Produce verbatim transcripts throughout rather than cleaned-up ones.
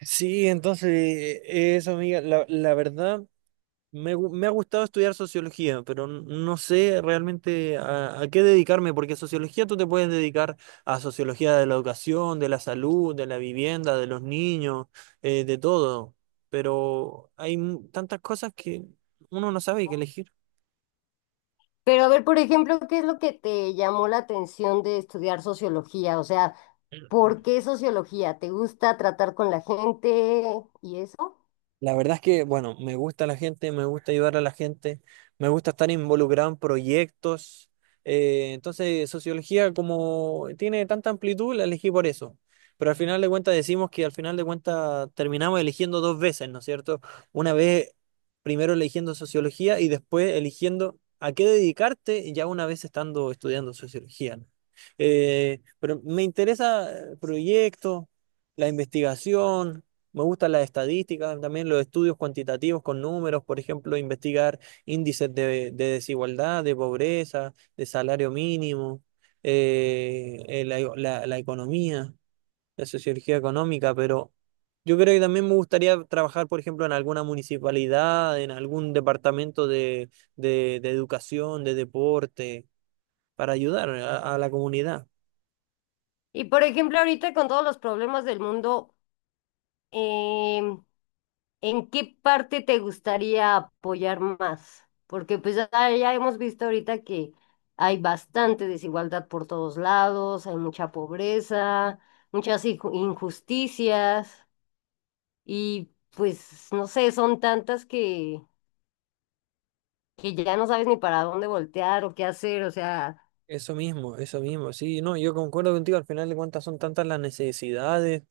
Sí, entonces, eh, eso, amiga, la, la verdad, me, gu- me ha gustado estudiar sociología, pero n- no sé realmente a, a qué dedicarme, porque sociología tú te puedes dedicar a sociología de la educación, de la salud, de la vivienda, de los niños, eh, de todo, pero hay mu- tantas cosas que uno no sabe qué elegir. Pero a ver, por ejemplo, ¿qué es lo que te llamó la atención de estudiar sociología? O sea, ¿por qué sociología? ¿Te gusta tratar con la gente y eso? La verdad es que, bueno, me gusta la gente, me gusta ayudar a la gente, me gusta estar involucrado en proyectos. Eh, entonces, sociología como tiene tanta amplitud, la elegí por eso. Pero al final de cuentas decimos que al final de cuentas terminamos eligiendo dos veces, ¿no es cierto? Una vez primero eligiendo sociología y después eligiendo a qué dedicarte ya una vez estando estudiando sociología, ¿no? Eh, pero me interesa eh, proyectos, la investigación. Me gustan las estadísticas, también los estudios cuantitativos con números, por ejemplo, investigar índices de, de desigualdad, de pobreza, de salario mínimo, eh, eh, la, la- la economía, la sociología económica, pero yo creo que también me gustaría trabajar, por ejemplo, en alguna municipalidad, en algún departamento de, de- de educación, de deporte, para ayudar a a la comunidad. Y por ejemplo, ahorita con todos los problemas del mundo, em, ¿en qué parte te gustaría apoyar más? Porque pues ya, ya hemos visto ahorita que hay bastante desigualdad por todos lados, hay mucha pobreza, muchas inju- injusticias y pues no sé, son tantas que que ya no sabes ni para dónde voltear o qué hacer, o sea, Eso mismo, eso mismo, sí, no, yo concuerdo contigo, al final de cuentas son tantas las necesidades,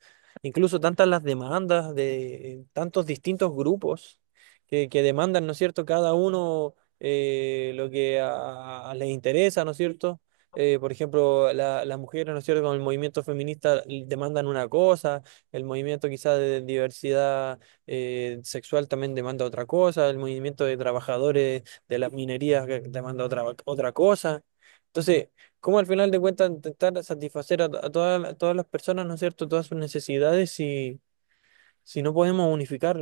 incluso tantas las demandas de tantos distintos grupos que, que demandan, ¿no es cierto?, cada uno eh, lo que a, a- les interesa, ¿no es cierto? Eh, por ejemplo, la- las mujeres, ¿no es cierto?, con el movimiento feminista demandan una cosa, el movimiento quizás de diversidad eh, sexual también demanda otra cosa, el movimiento de trabajadores de las minerías eh, demanda otra, otra cosa. Entonces, ¿cómo al final de cuentas intentar satisfacer a, a todas a todas las personas, ¿no es cierto?, todas sus necesidades si, si no podemos unificar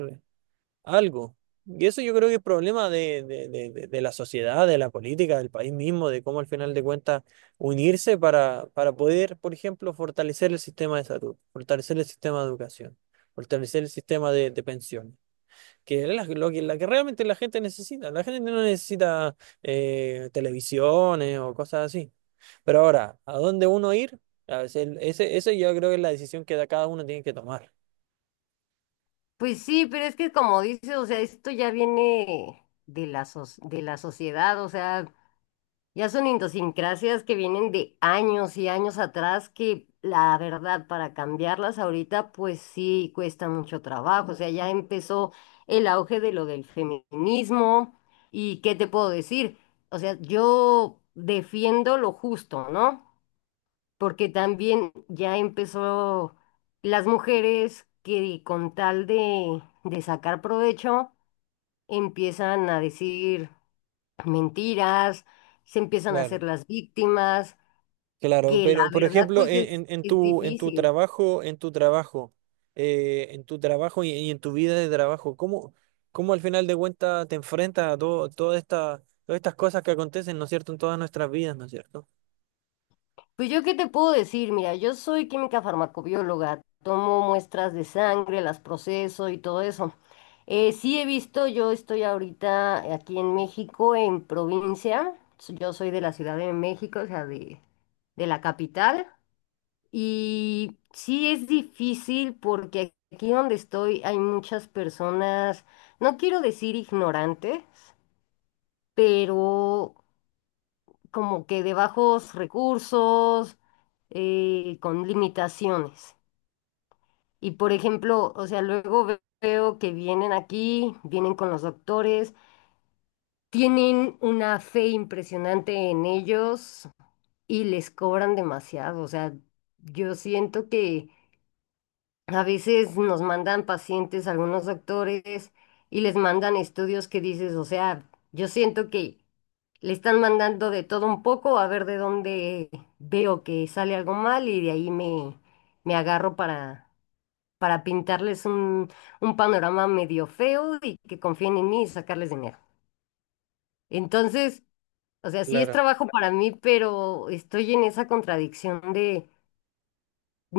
algo. Y eso yo creo que es problema de, de, de, de- de la sociedad, de la política, del país mismo, de cómo al final de cuentas unirse para, para poder, por ejemplo, fortalecer el sistema de salud, fortalecer el sistema de educación, fortalecer el sistema de, de pensiones, que es la- lo que, la que realmente la gente necesita. La gente no necesita eh, televisiones o cosas así. Pero ahora, ¿a dónde uno ir? A veces, el- ese, eso yo creo que es la decisión que da cada uno tiene que tomar. pues sí, pero es que como dices, o sea, esto ya viene de la, soc- de la sociedad, o sea, ya son idiosincrasias que vienen de años y años atrás que la verdad para cambiarlas ahorita pues sí cuesta mucho trabajo. O sea, ya empezó el auge de lo del feminismo y ¿qué te puedo decir? O sea, yo defiendo lo justo, ¿no? Porque también ya empezó las mujeres que con tal de, de sacar provecho empiezan a decir mentiras, se empiezan a Claro, hacer las víctimas, claro. que la Pero, por verdad ejemplo, pues en, es, en- en es tu, en tu difícil. trabajo, en tu trabajo, eh, en tu trabajo y, y en tu vida de trabajo, ¿cómo, cómo al final de cuentas te enfrentas a todo, toda esta, todas estas cosas que acontecen, ¿no es cierto?, en todas nuestras vidas, ¿no es cierto? Pues yo qué te puedo decir, mira, yo soy química farmacobióloga, tomo muestras de sangre, las proceso y todo eso. Eh, sí he visto, yo estoy ahorita aquí en México, en provincia, s- yo soy de la Ciudad de México, o sea, de, de la capital, y sí es difícil porque aquí donde estoy hay muchas personas, no quiero decir ignorantes, pero como que de bajos recursos, eh, con limitaciones. Y por ejemplo, o sea, luego ve- veo que vienen aquí, vienen con los doctores, tienen una fe impresionante en ellos y les cobran demasiado. O sea, yo siento que a veces nos mandan pacientes, algunos doctores, y les mandan estudios que dices, o sea, yo siento que... Le están mandando de todo un poco a ver de dónde veo que sale algo mal y de ahí me, me agarro para, para pintarles un, un panorama medio feo y que confíen en mí y sacarles dinero. Entonces, o sea, sí es Claro, trabajo para mí, pero estoy en esa contradicción de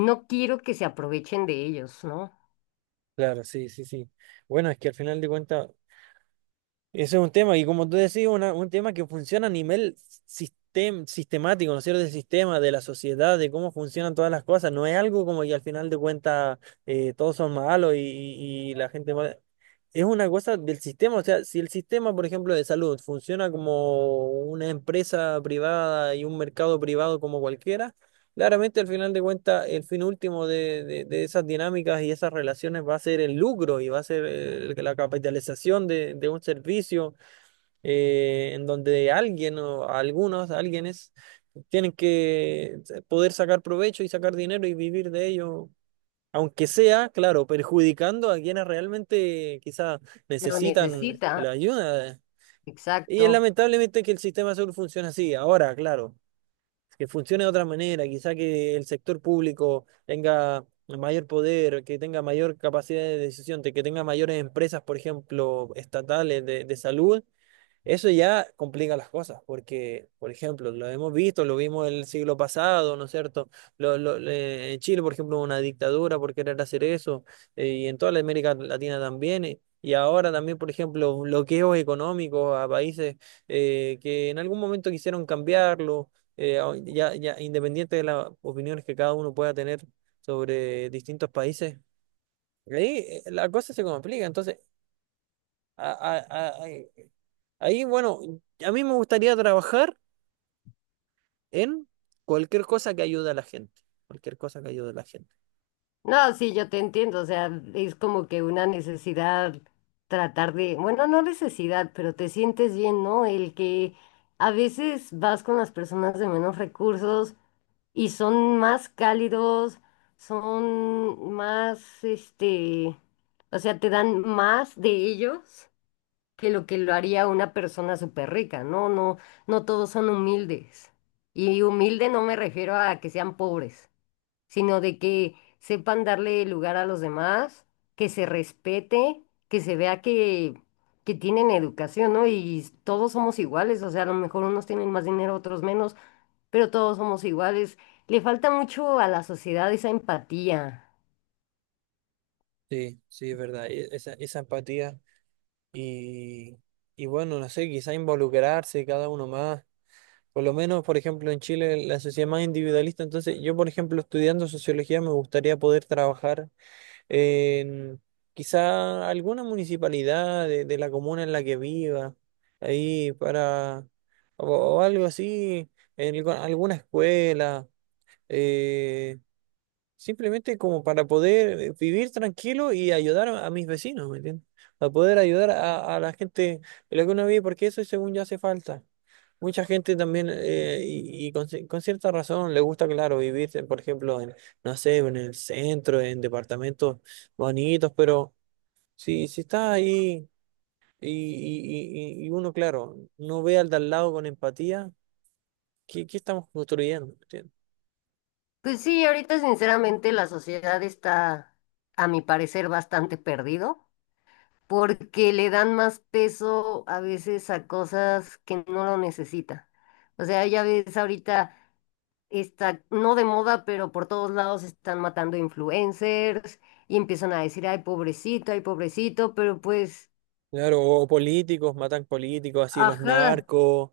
no quiero que se aprovechen de ellos, ¿no? claro, sí, sí, sí. Bueno, es que al final de cuentas. Ese es un tema, y como tú decís, una- un tema que funciona a nivel sistem- sistemático, ¿no es cierto? Del sistema, de la sociedad, de cómo funcionan todas las cosas. No es algo como que al final de cuentas eh, todos son malos y, y- y la gente mala. Es una cosa del sistema, o sea, si el sistema, por ejemplo, de salud funciona como una empresa privada y un mercado privado como cualquiera, claramente, al final de cuentas, el fin último de, de- de esas dinámicas y esas relaciones va a ser el lucro y va a ser eh, la capitalización de, de un servicio eh, en donde alguien o algunos, alguienes, tienen que poder sacar provecho y sacar dinero y vivir de ello, aunque sea, claro, perjudicando a quienes realmente quizás Lo necesitan necesita, la ayuda. Y es exacto. lamentablemente que el sistema de salud funciona así. Ahora, claro que funcione de otra manera, quizá que el sector público tenga mayor poder, que tenga mayor capacidad de decisión, de que tenga mayores empresas, por ejemplo, estatales de, de salud, eso ya complica las cosas, porque, por ejemplo, lo hemos visto, lo vimos el siglo pasado, ¿no es cierto? Lo- lo- le- en Chile, por ejemplo, hubo una dictadura por querer hacer eso, eh, y en toda la América Latina también, eh, y ahora también, por ejemplo, bloqueos económicos a países eh, que en algún momento quisieron cambiarlo, eh, a- ya, ya independiente de las opiniones que cada uno pueda tener sobre distintos países. Ahí eh, la cosa se complica, entonces... Ahí, bueno, a mí me gustaría trabajar en cualquier cosa que ayude a la gente. Cualquier cosa que ayude a la gente. No, sí, yo te entiendo, o sea, es como que una necesidad tratar de, bueno, no necesidad, pero te sientes bien, ¿no? El que a veces vas con las personas de menos recursos y son más cálidos, son más, este, o sea, te dan más de ellos que lo que lo haría una persona súper rica, ¿no? No, no todos son humildes. Y humilde no me refiero a que sean pobres sino de que sepan darle lugar a los demás, que se respete, que se vea que, que tienen educación, ¿no? Y todos somos iguales, o sea, a lo mejor unos tienen más dinero, otros menos, pero todos somos iguales. Le falta mucho a la sociedad esa empatía. Sí, sí, es verdad. e- Esa, esa empatía y, y bueno, no sé, quizá involucrarse cada uno más. Por lo menos, por ejemplo, en Chile la sociedad es más individualista. Entonces, yo, por ejemplo, estudiando sociología, me gustaría poder trabajar en quizá alguna municipalidad de, de la comuna en la que viva, ahí para, o, o algo así, en algu- alguna escuela, eh, simplemente como para poder eh, vivir tranquilo y ayudar a, a mis vecinos, ¿me entiendes? Para poder ayudar a, a la gente de la que uno vive, porque eso según ya hace falta. Mucha gente también, eh, y, y con, ci- con cierta razón, le gusta, claro, vivir, eh, por ejemplo, en, no sé, en el centro, en departamentos bonitos, pero si, si está ahí y, y, y, y uno, claro, no ve al de al lado con empatía, ¿qué, qué estamos construyendo? Pues sí, ahorita sinceramente la sociedad está, a mi parecer, bastante perdido, porque le dan más peso a veces a cosas que no lo necesita. O sea, ya ves ahorita está no de moda, pero por todos lados están matando influencers y empiezan a decir, ay, pobrecito, ay, pobrecito, pero pues, Claro, o políticos, matan políticos, así los ajá, narcos,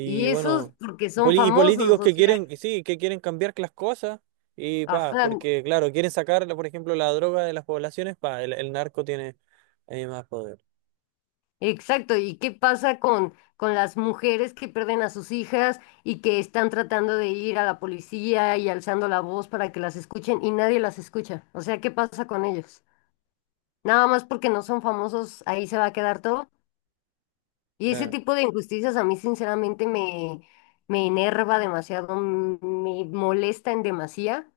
y esos bueno, porque son poli- y políticos famosos, o que sea, quieren, y sí, que quieren cambiar las cosas, y pa, ajá, porque claro, quieren sacar, por ejemplo, la droga de las poblaciones, pa, el, el narco tiene eh, más poder. exacto. ¿Y qué pasa con, con las mujeres que pierden a sus hijas y que están tratando de ir a la policía y alzando la voz para que las escuchen y nadie las escucha? O sea, ¿qué pasa con ellos? Nada más porque no son famosos, ahí se va a quedar todo. Y ese Claro. tipo de injusticias a mí sinceramente me, me enerva demasiado, mm, me molesta en demasía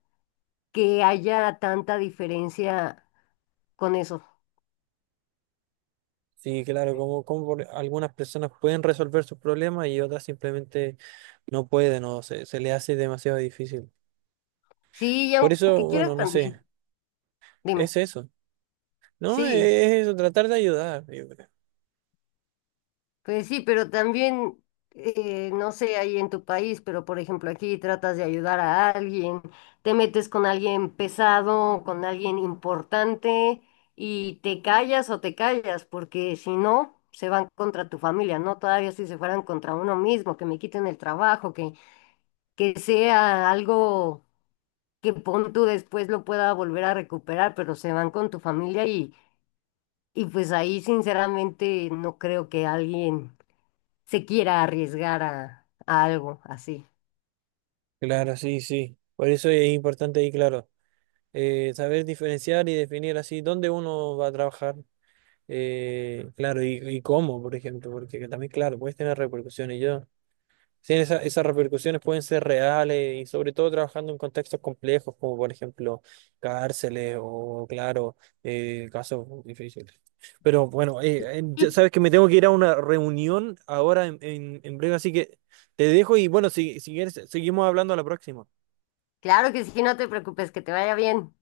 que haya tanta diferencia con eso. Sí, claro, como, como por- algunas personas pueden resolver sus problemas y otras simplemente no pueden o se, se les hace demasiado difícil. Sí, y Por eso, aunque bueno, quieras no sé, también, es dime, eso. No, es sí. eso, tratar de ayudar. Pues sí, pero también, eh, no sé, ahí en tu país, pero por ejemplo aquí tratas de ayudar a alguien, te metes con alguien pesado, con alguien importante y te callas o te callas, porque si no, se van contra tu familia, ¿no? Todavía si se fueran contra uno mismo, que me quiten el trabajo, que, que sea algo que pon tú después lo pueda volver a recuperar, pero se van con tu familia y, y pues ahí sinceramente no creo que alguien se quiera arriesgar a, a algo así. Claro, sí, sí. Por eso es importante ahí, claro, eh, saber diferenciar y definir así dónde uno va a trabajar, eh, claro, y, y cómo, por ejemplo, porque también, claro, puedes tener repercusiones. Yo, sí, esa- esas repercusiones pueden ser reales y sobre todo trabajando en contextos complejos, como por ejemplo cárceles o, claro, eh, casos difíciles. Pero bueno, eh, eh, ya Y sabes que me tengo que ir a una reunión ahora en, en, en breve, así que te dejo y bueno, si, si quieres, seguimos hablando a la próxima. claro que sí, no te preocupes, que te vaya bien.